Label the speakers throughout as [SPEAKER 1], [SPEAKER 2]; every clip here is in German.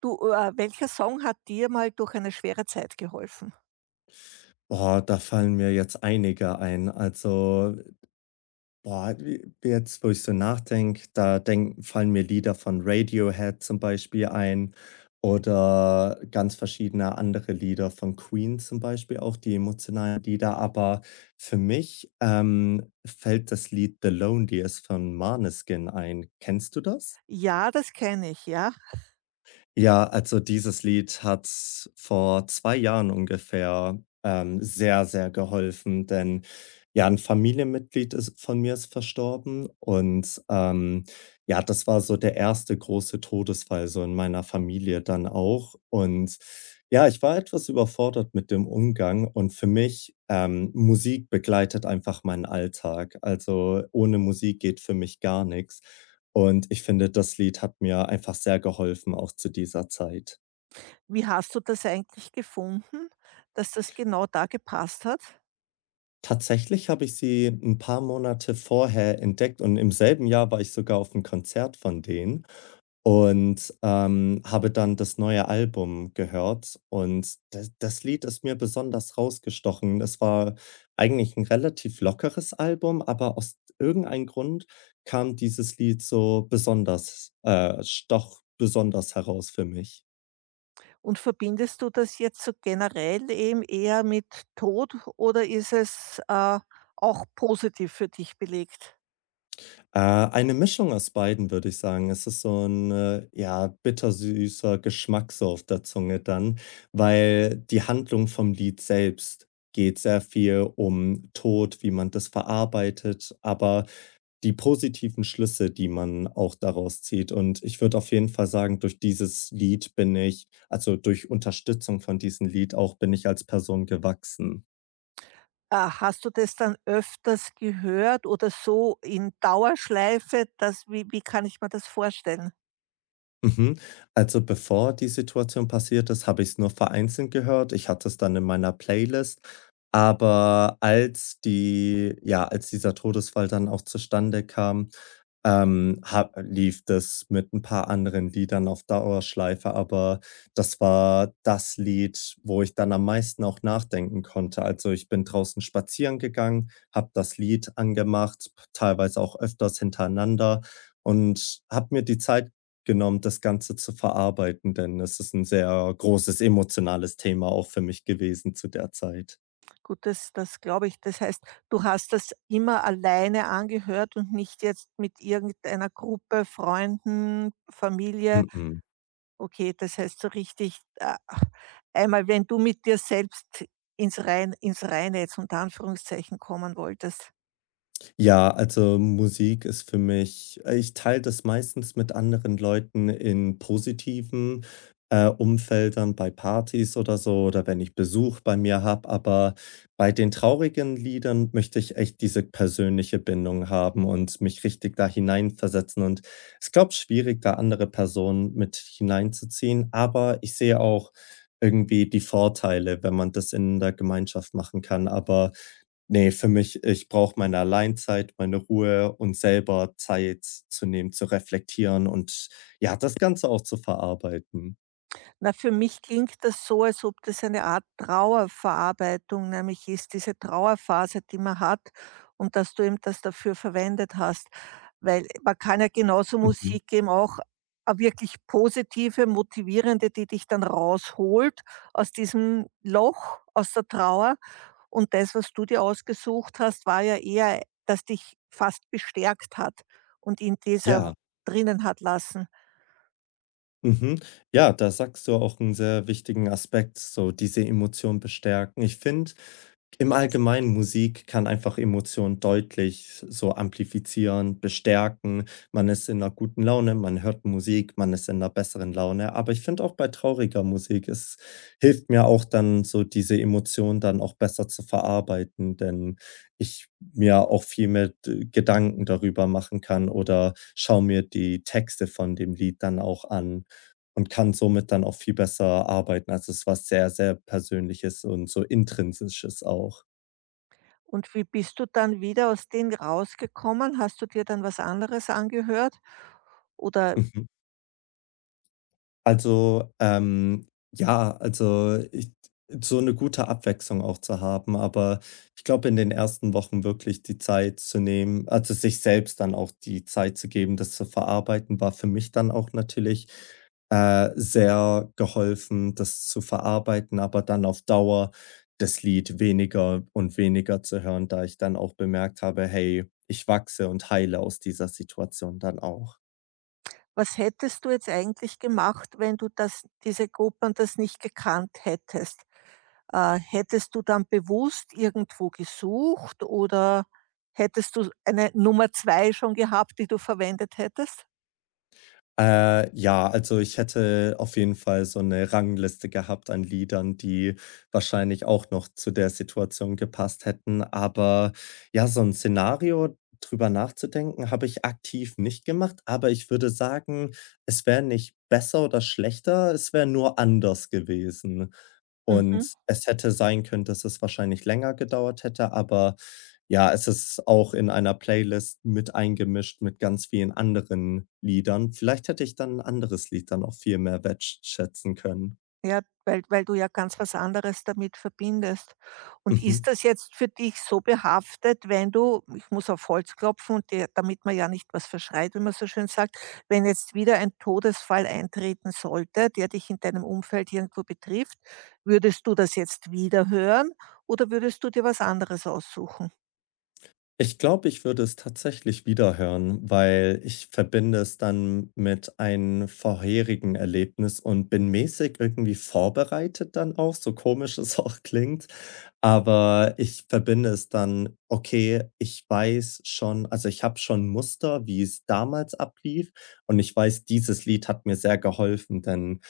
[SPEAKER 1] Du, welcher Song hat dir mal durch eine schwere Zeit geholfen?
[SPEAKER 2] Boah, da fallen mir jetzt einige ein. Also, boah, jetzt, wo ich so nachdenke, fallen mir Lieder von Radiohead zum Beispiel ein oder ganz verschiedene andere Lieder von Queen zum Beispiel auch, die emotionalen Lieder. Aber für mich fällt das Lied The Loneliest von Maneskin ein. Kennst du das?
[SPEAKER 1] Ja, das kenne ich, ja.
[SPEAKER 2] Ja, also dieses Lied hat vor 2 Jahren ungefähr, sehr, sehr geholfen, denn ja, ein Familienmitglied ist von mir ist verstorben und, ja, das war so der erste große Todesfall so in meiner Familie dann auch. Und ja, ich war etwas überfordert mit dem Umgang und für mich, Musik begleitet einfach meinen Alltag. Also, ohne Musik geht für mich gar nichts. Und ich finde, das Lied hat mir einfach sehr geholfen, auch zu dieser Zeit.
[SPEAKER 1] Wie hast du das eigentlich gefunden, dass das genau da gepasst hat?
[SPEAKER 2] Tatsächlich habe ich sie ein paar Monate vorher entdeckt und im selben Jahr war ich sogar auf einem Konzert von denen und, habe dann das neue Album gehört und da das Lied ist mir besonders rausgestochen. Das war eigentlich ein relativ lockeres Album, aber aus irgendeinem Grund kam dieses Lied so besonders stach besonders heraus für mich.
[SPEAKER 1] Und verbindest du das jetzt so generell eben eher mit Tod oder ist es auch positiv für dich belegt?
[SPEAKER 2] Eine Mischung aus beiden, würde ich sagen. Es ist so ein ja, bittersüßer Geschmack so auf der Zunge dann, weil die Handlung vom Lied selbst geht sehr viel um Tod, wie man das verarbeitet, aber die positiven Schlüsse, die man auch daraus zieht. Und ich würde auf jeden Fall sagen, durch dieses Lied bin ich also, durch Unterstützung von diesem Lied auch bin ich als Person gewachsen.
[SPEAKER 1] Hast du das dann öfters gehört oder so in Dauerschleife? Das, wie kann ich mir das vorstellen?
[SPEAKER 2] Mhm. Also, bevor die Situation passiert ist, habe ich es nur vereinzelt gehört. Ich hatte es dann in meiner Playlist. Aber als die ja, als dieser Todesfall dann auch zustande kam, ha lief das mit ein paar anderen Liedern auf Dauerschleife, aber das war das Lied, wo ich dann am meisten auch nachdenken konnte. Also, ich bin draußen spazieren gegangen, habe das Lied angemacht, teilweise auch öfters hintereinander und habe mir die Zeit genommen, das Ganze zu verarbeiten, denn es ist ein sehr großes emotionales Thema auch für mich gewesen zu der Zeit.
[SPEAKER 1] Gut, das glaube ich. Das heißt, du hast das immer alleine angehört und nicht jetzt mit irgendeiner Gruppe, Freunden, Familie.
[SPEAKER 2] Mhm.
[SPEAKER 1] Okay, das heißt so richtig, a einmal wenn du mit dir selbst ins Reine jetzt unter Anführungszeichen kommen wolltest.
[SPEAKER 2] Ja, also Musik ist für mich ich teile das meistens mit anderen Leuten in positiven, Umfeldern, bei Partys oder so oder wenn ich Besuch bei mir habe, aber bei den traurigen Liedern möchte ich echt diese persönliche Bindung haben und mich richtig da hineinversetzen und es ist, glaube ich, schwierig, da andere Personen mit hineinzuziehen, aber ich sehe auch irgendwie die Vorteile, wenn man das in der Gemeinschaft machen kann, aber ne, für mich ich brauche meine Alleinzeit, meine Ruhe und selber Zeit zu nehmen, zu reflektieren und, ja, das Ganze auch zu verarbeiten.
[SPEAKER 1] Na, für mich klingt das so, als ob das eine Art Trauerverarbeitung nämlich ist, diese Trauerphase, die man hat, und dass du eben das dafür verwendet hast. Weil man kann ja genauso
[SPEAKER 2] Mhm.
[SPEAKER 1] Musik eben auch a wirklich positive, motivierende, die dich dann rausholt aus diesem Loch, aus der Trauer. Und das, was du dir ausgesucht hast, war ja eher, das dich fast bestärkt hat und in dieser
[SPEAKER 2] Ja.
[SPEAKER 1] drinnen hat lassen.
[SPEAKER 2] Mhm. Ja, da sagst du auch einen sehr wichtigen Aspekt, so diese Emotionen bestärken. Ich finde, im Allgemeinen Musik kann einfach Emotionen deutlich so amplifizieren, bestärken. Man ist in einer guten Laune, man hört Musik, man ist in einer besseren Laune. Aber ich finde auch bei trauriger Musik, es hilft mir auch dann so diese Emotionen dann auch besser zu verarbeiten, denn ich mir auch viel mehr d Gedanken darüber machen kann oder schaue mir die Texte von dem Lied dann auch an und kann somit dann auch viel besser arbeiten. Also, es ist was sehr, sehr Persönliches und so Intrinsisches auch.
[SPEAKER 1] Und wie bist du dann wieder aus denen rausgekommen? Hast du dir dann was anderes angehört? Oder
[SPEAKER 2] Mhm. Also, ja, also, ich so eine gute Abwechslung auch zu haben, aber ich glaube, in den ersten Wochen wirklich die Zeit zu nehmen also, sich selbst dann auch die Zeit zu geben, das zu verarbeiten, war für mich dann auch natürlich, sehr geholfen, das zu verarbeiten, aber dann auf Dauer das Lied weniger und weniger zu hören, da ich dann auch bemerkt habe: „Hey, ich wachse und heile aus dieser Situation dann auch.“
[SPEAKER 1] was hättest du jetzt eigentlich gemacht, wenn du das diese Gruppen das nicht gekannt hättest? Hättest du dann bewusst irgendwo gesucht oder hättest du eine Nummer 2 schon gehabt, die du verwendet hättest?
[SPEAKER 2] Ja, also ich hätte auf jeden Fall so eine Rangliste gehabt an Liedern, die wahrscheinlich auch noch zu der Situation gepasst hätten. Aber ja, so ein Szenario, drüber nachzudenken, habe ich aktiv nicht gemacht, aber ich würde sagen, es wäre nicht besser oder schlechter, es wäre nur anders gewesen.
[SPEAKER 1] Mhm.
[SPEAKER 2] Und es hätte sein können, dass es wahrscheinlich länger gedauert hätte, aber ja, es ist auch in einer Playlist mit eingemischt mit ganz vielen anderen Liedern. Vielleicht hätte ich dann 'n anderes Lied dann auch viel mehr wertschätzen können.
[SPEAKER 1] Ja, weil du ja ganz was anderes damit verbindest. Und ist
[SPEAKER 2] Mhm.
[SPEAKER 1] das jetzt für dich so behaftet, wenn du, ich muss auf Holz klopfen, und dir damit man ja nicht was verschreit, wie man so schön sagt, wenn jetzt wieder ein Todesfall eintreten sollte, der dich in deinem Umfeld irgendwo betrifft, würdest du das jetzt wieder hören oder würdest du dir was anderes aussuchen?
[SPEAKER 2] Ich glaube, ich würde es tatsächlich wieder hören, weil ich verbinde es dann mit einem vorherigen Erlebnis und bin mäßig irgendwie vorbereitet dann auch, so komisch es auch klingt. Aber ich verbinde es dann, okay, ich weiß schon, also ich habe schon Muster, wie es damals ablief und ich weiß, dieses Lied hat mir sehr geholfen, denn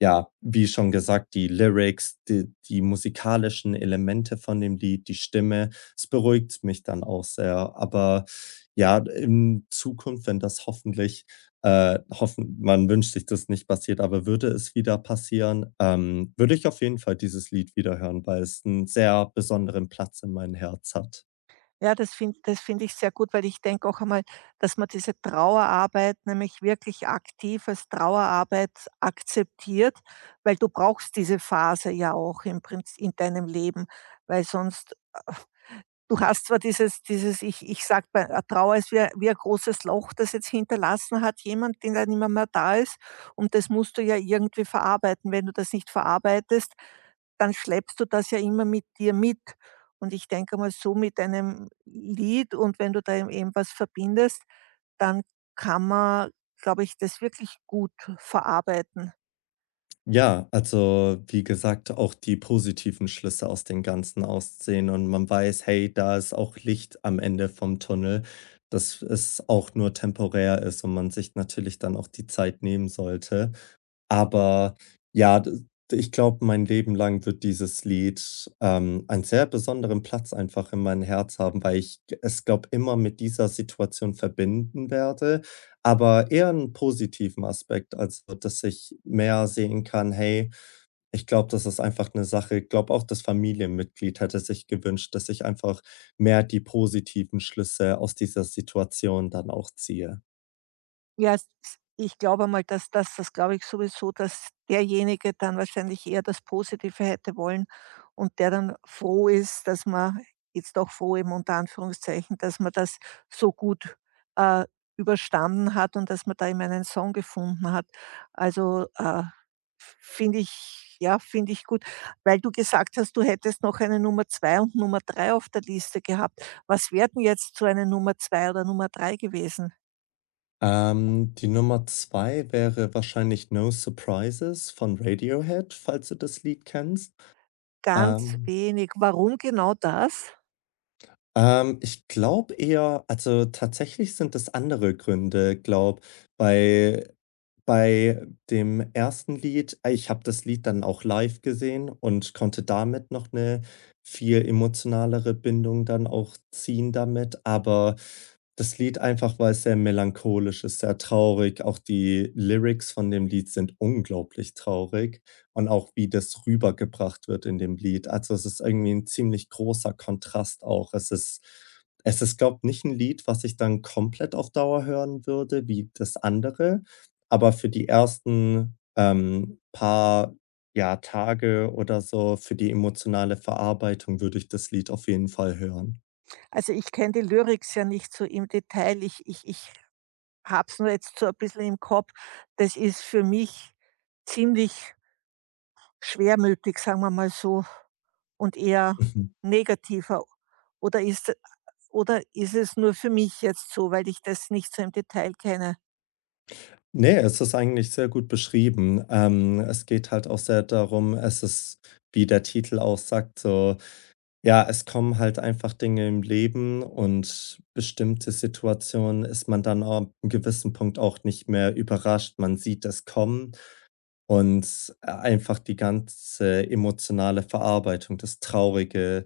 [SPEAKER 2] ja, wie schon gesagt, die Lyrics, die musikalischen Elemente von dem Lied, die Stimme, es beruhigt mich dann auch sehr. Aber ja, in Zukunft, wenn das hoffentlich hoffen man wünscht sich das nicht passiert, aber würde es wieder passieren, würde ich auf jeden Fall dieses Lied wieder hören, weil es einen sehr besonderen Platz in meinem Herz hat.
[SPEAKER 1] Ja, das finde ich sehr gut, weil ich denke auch einmal, dass man diese Trauerarbeit nämlich wirklich aktiv als Trauerarbeit akzeptiert, weil du brauchst diese Phase ja auch im Prinzip in deinem Leben, weil sonst äh, du hast zwar dieses ich sag bei Trauer ist wie ein großes Loch, das jetzt hinterlassen hat jemand, den dann nimmer mehr da ist, und das musst du ja irgendwie verarbeiten. Wenn du das nicht verarbeitest, dann schleppst du das ja immer mit dir mit. Und ich denke mal, so mit einem Lied und wenn du da eben was verbindest, dann kann man, glaube ich, das wirklich gut verarbeiten.
[SPEAKER 2] Ja, also wie gesagt, auch die positiven Schlüsse aus dem Ganzen ausziehen und man weiß, hey, da ist auch Licht am Ende vom Tunnel, dass es auch nur temporär ist und man sich natürlich dann auch die Zeit nehmen sollte. Aber ja, d ich glaube, mein Leben lang wird dieses Lied, einen sehr besonderen Platz einfach in meinem Herz haben, weil ich g es, glaube, immer mit dieser Situation verbinden werde, aber eher einen positiven Aspekt, also, dass ich mehr sehen kann: „Hey, ich glaube, das ist einfach eine Sache“ ich glaube, auch das Familienmitglied hätte sich gewünscht, dass ich einfach mehr die positiven Schlüsse aus dieser Situation dann auch ziehe.
[SPEAKER 1] Ja, s Ich glaube mal, dass das, das glaube ich sowieso, dass derjenige dann wahrscheinlich eher das Positive hätte wollen und der dann froh ist, dass man jetzt doch froh eben unter Anführungszeichen, dass man das so gut, äh, überstanden hat und dass man da eben einen Song gefunden hat. Also, finde ich, ja, finde ich gut. Weil du gesagt hast, du hättest noch eine Nummer 2 und Nummer 3 auf der Liste gehabt. Was wäre denn jetzt so eine Nummer 2 oder Nummer 3 gewesen?
[SPEAKER 2] Die Nummer 2 wäre wahrscheinlich „No Surprises“ von Radiohead, falls du das Lied kennst.
[SPEAKER 1] Ganz
[SPEAKER 2] Ähm
[SPEAKER 1] wenig. Warum genau das?
[SPEAKER 2] Ich glaube eher also, tatsächlich sind es andere Gründe, glaube bei bei dem ersten Lied ich habe das Lied dann auch live gesehen und konnte damit noch 'ne viel emotionalere Bindung dann auch ziehen damit, aber das Lied einfach, weil's sehr melancholisch ist, sehr traurig. Auch die Lyrics von dem Lied sind unglaublich traurig und auch wie das rübergebracht wird in dem Lied. Also, es ist irgendwie ein ziemlich großer Kontrast auch. Es ist, glaube ich nicht ein Lied, was ich dann komplett auf Dauer hören würde wie das andere, aber für die ersten, paar, ja, Tage oder so, für die emotionale Verarbeitung würde ich das Lied auf jeden Fall hören.
[SPEAKER 1] Also, ich kenne die Lyrics ja nicht so im Detail. Ich habe es nur jetzt so ein bisschen im Kopf. Das ist für mich ziemlich schwermütig, sagen wir mal so, und eher negativer. Oder ist oder ist es nur für mich jetzt so, weil ich das nicht so im Detail kenne?
[SPEAKER 2] Mhm. Ne, es ist eigentlich sehr gut beschrieben. Es geht halt auch sehr darum es ist, wie der Titel auch sagt, so ja, es kommen halt einfach Dinge im Leben und bestimmte Situationen ist man dann ab 'n gewissen Punkt auch nicht mehr überrascht. Man sieht es kommen und einfach die ganze emotionale Verarbeitung, das Traurige,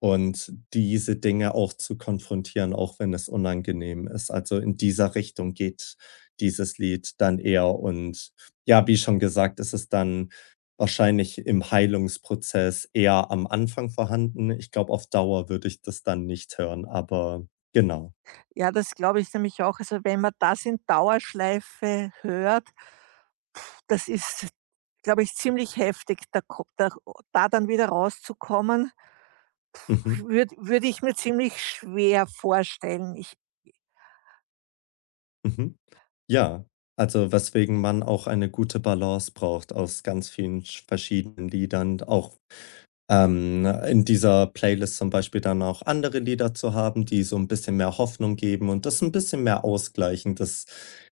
[SPEAKER 2] und diese Dinge auch zu konfrontieren, auch wenn es unangenehm ist. Also, in dieser Richtung geht dieses Lied dann eher und ja, wie schon gesagt, ist es dann wahrscheinlich im Heilungsprozess eher am Anfang vorhanden. Ich glaube, auf Dauer würde ich das dann nicht hören, aber genau.
[SPEAKER 1] Ja, das glaube ich nämlich auch. Also, wenn man das in Dauerschleife hört, das ist, glaube ich, ziemlich heftig, da ko da da dann wieder rauszukommen.
[SPEAKER 2] Mhm,
[SPEAKER 1] Würde ich mir ziemlich schwer vorstellen. Ich.
[SPEAKER 2] mhm. Ja, also, weswegen man auch eine gute Balance braucht aus ganz vielen sch verschiedenen Liedern, auch in dieser Playlist zum Beispiel dann auch andere Lieder zu haben, die so ein bisschen mehr Hoffnung geben und das ein bisschen mehr ausgleichen, dass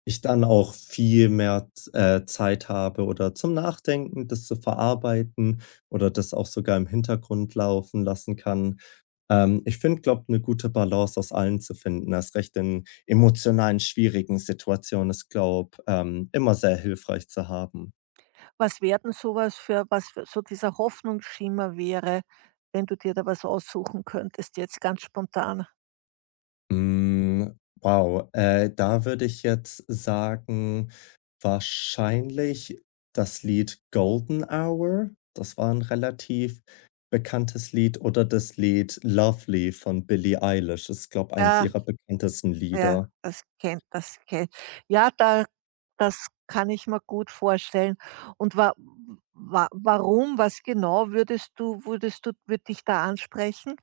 [SPEAKER 2] ich dann auch viel mehr Zeit habe oder zum Nachdenken, das zu verarbeiten oder das auch sogar im Hintergrund laufen lassen kann. Ich finde, glaube, eine gute Balance aus allen zu finden, erst recht in emotionalen, schwierigen Situationen ist, glaube, immer sehr hilfreich zu haben.
[SPEAKER 1] Was wäre denn so für, was für, so dieser Hoffnungsschimmer wäre, wenn du dir da was aussuchen könntest jetzt ganz spontan?
[SPEAKER 2] Hm, wow, da würde ich jetzt sagen, wahrscheinlich das Lied „Golden Hour“. Das war ein relativ bekanntes Lied oder das Lied „Lovely“ von Billie Eilish. Ist, glaube ich, eins
[SPEAKER 1] Ja,
[SPEAKER 2] ihrer bekanntesten
[SPEAKER 1] ja,
[SPEAKER 2] Lieder.
[SPEAKER 1] das kennt, ja, da das kann ich mir gut vorstellen. Und wa wa warum, was genau würdest du würde dich da ansprechen?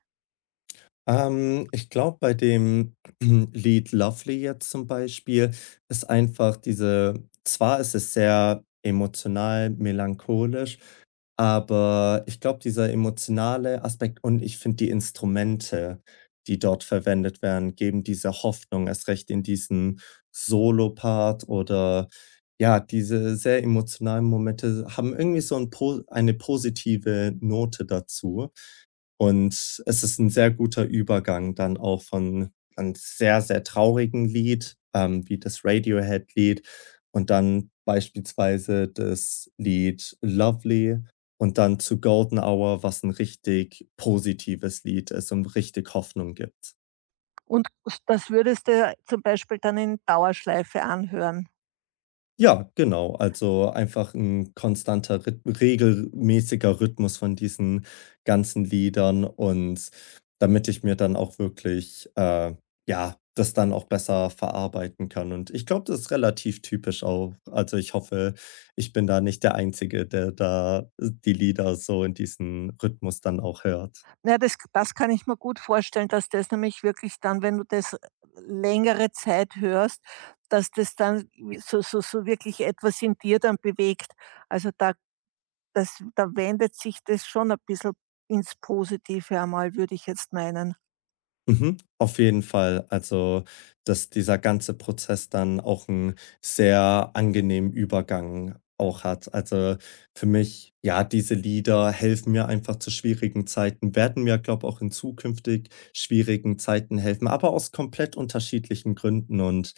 [SPEAKER 2] Ich glaube, bei dem Lied „Lovely“ jetzt zum Beispiel ist einfach diese zwar ist es sehr emotional, melancholisch, aber ich glaube, dieser emotionale Aspekt und ich finde die Instrumente, die dort verwendet werden, geben dieser Hoffnung erst recht in diesen Solo-Part oder ja, diese sehr emotionalen Momente haben irgendwie so 'n po eine positive Note dazu. Und es ist ein sehr guter Übergang dann auch von einem sehr, sehr traurigen Lied, wie das Radiohead-Lied und dann beispielsweise das Lied „Lovely“ und dann zu „Golden Hour“, was ein richtig positives Lied ist und richtig Hoffnung gibt.
[SPEAKER 1] Und s Das würdest du ja zum Beispiel dann in Dauerschleife anhören.
[SPEAKER 2] Ja, genau. Also, einfach ein konstanter Rhyth regelmäßiger Rhythmus von diesen ganzen Liedern und damit ich mir dann auch wirklich, ja, das dann auch besser verarbeiten kann. Und ich glaube, das ist relativ typisch auch. Also, ich hoffe, ich bin da nicht der Einzige, der da die Lieder so in diesen Rhythmus dann auch hört.
[SPEAKER 1] Na ja, das kann ich mir gut vorstellen, dass das nämlich wirklich dann, wenn du das längere Zeit hörst, dass das dann so wirklich etwas in dir dann bewegt. Also, da das, da wendet sich das schon ein bisschen ins Positive einmal, würde ich jetzt meinen.
[SPEAKER 2] Mhm, auf jeden Fall. Also, dass dieser ganze Prozess dann auch 'n sehr angenehmen Übergang auch hat. Also, für mich ja, diese Lieder helfen mir einfach zu schwierigen Zeiten, werden mir, glaube ich, auch in zukünftig schwierigen Zeiten helfen, aber aus komplett unterschiedlichen Gründen. Und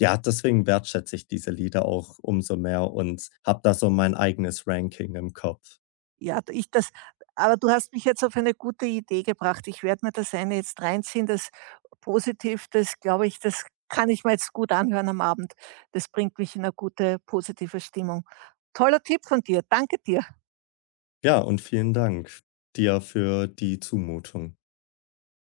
[SPEAKER 2] ja, deswegen wertschätze ich diese Lieder auch umso mehr und habe da so mein eigenes Ranking im Kopf.
[SPEAKER 1] Ja, ich das Aber du hast mich jetzt auf eine gute Idee gebracht. Ich werde mir das eine jetzt reinziehen, das positiv, das glaube ich, das kann ich mir jetzt gut anhören am Abend. Das bringt mich in eine gute, positive Stimmung. Toller Tipp von dir. Danke dir.
[SPEAKER 2] Ja, und vielen Dank dir für die Zumutung.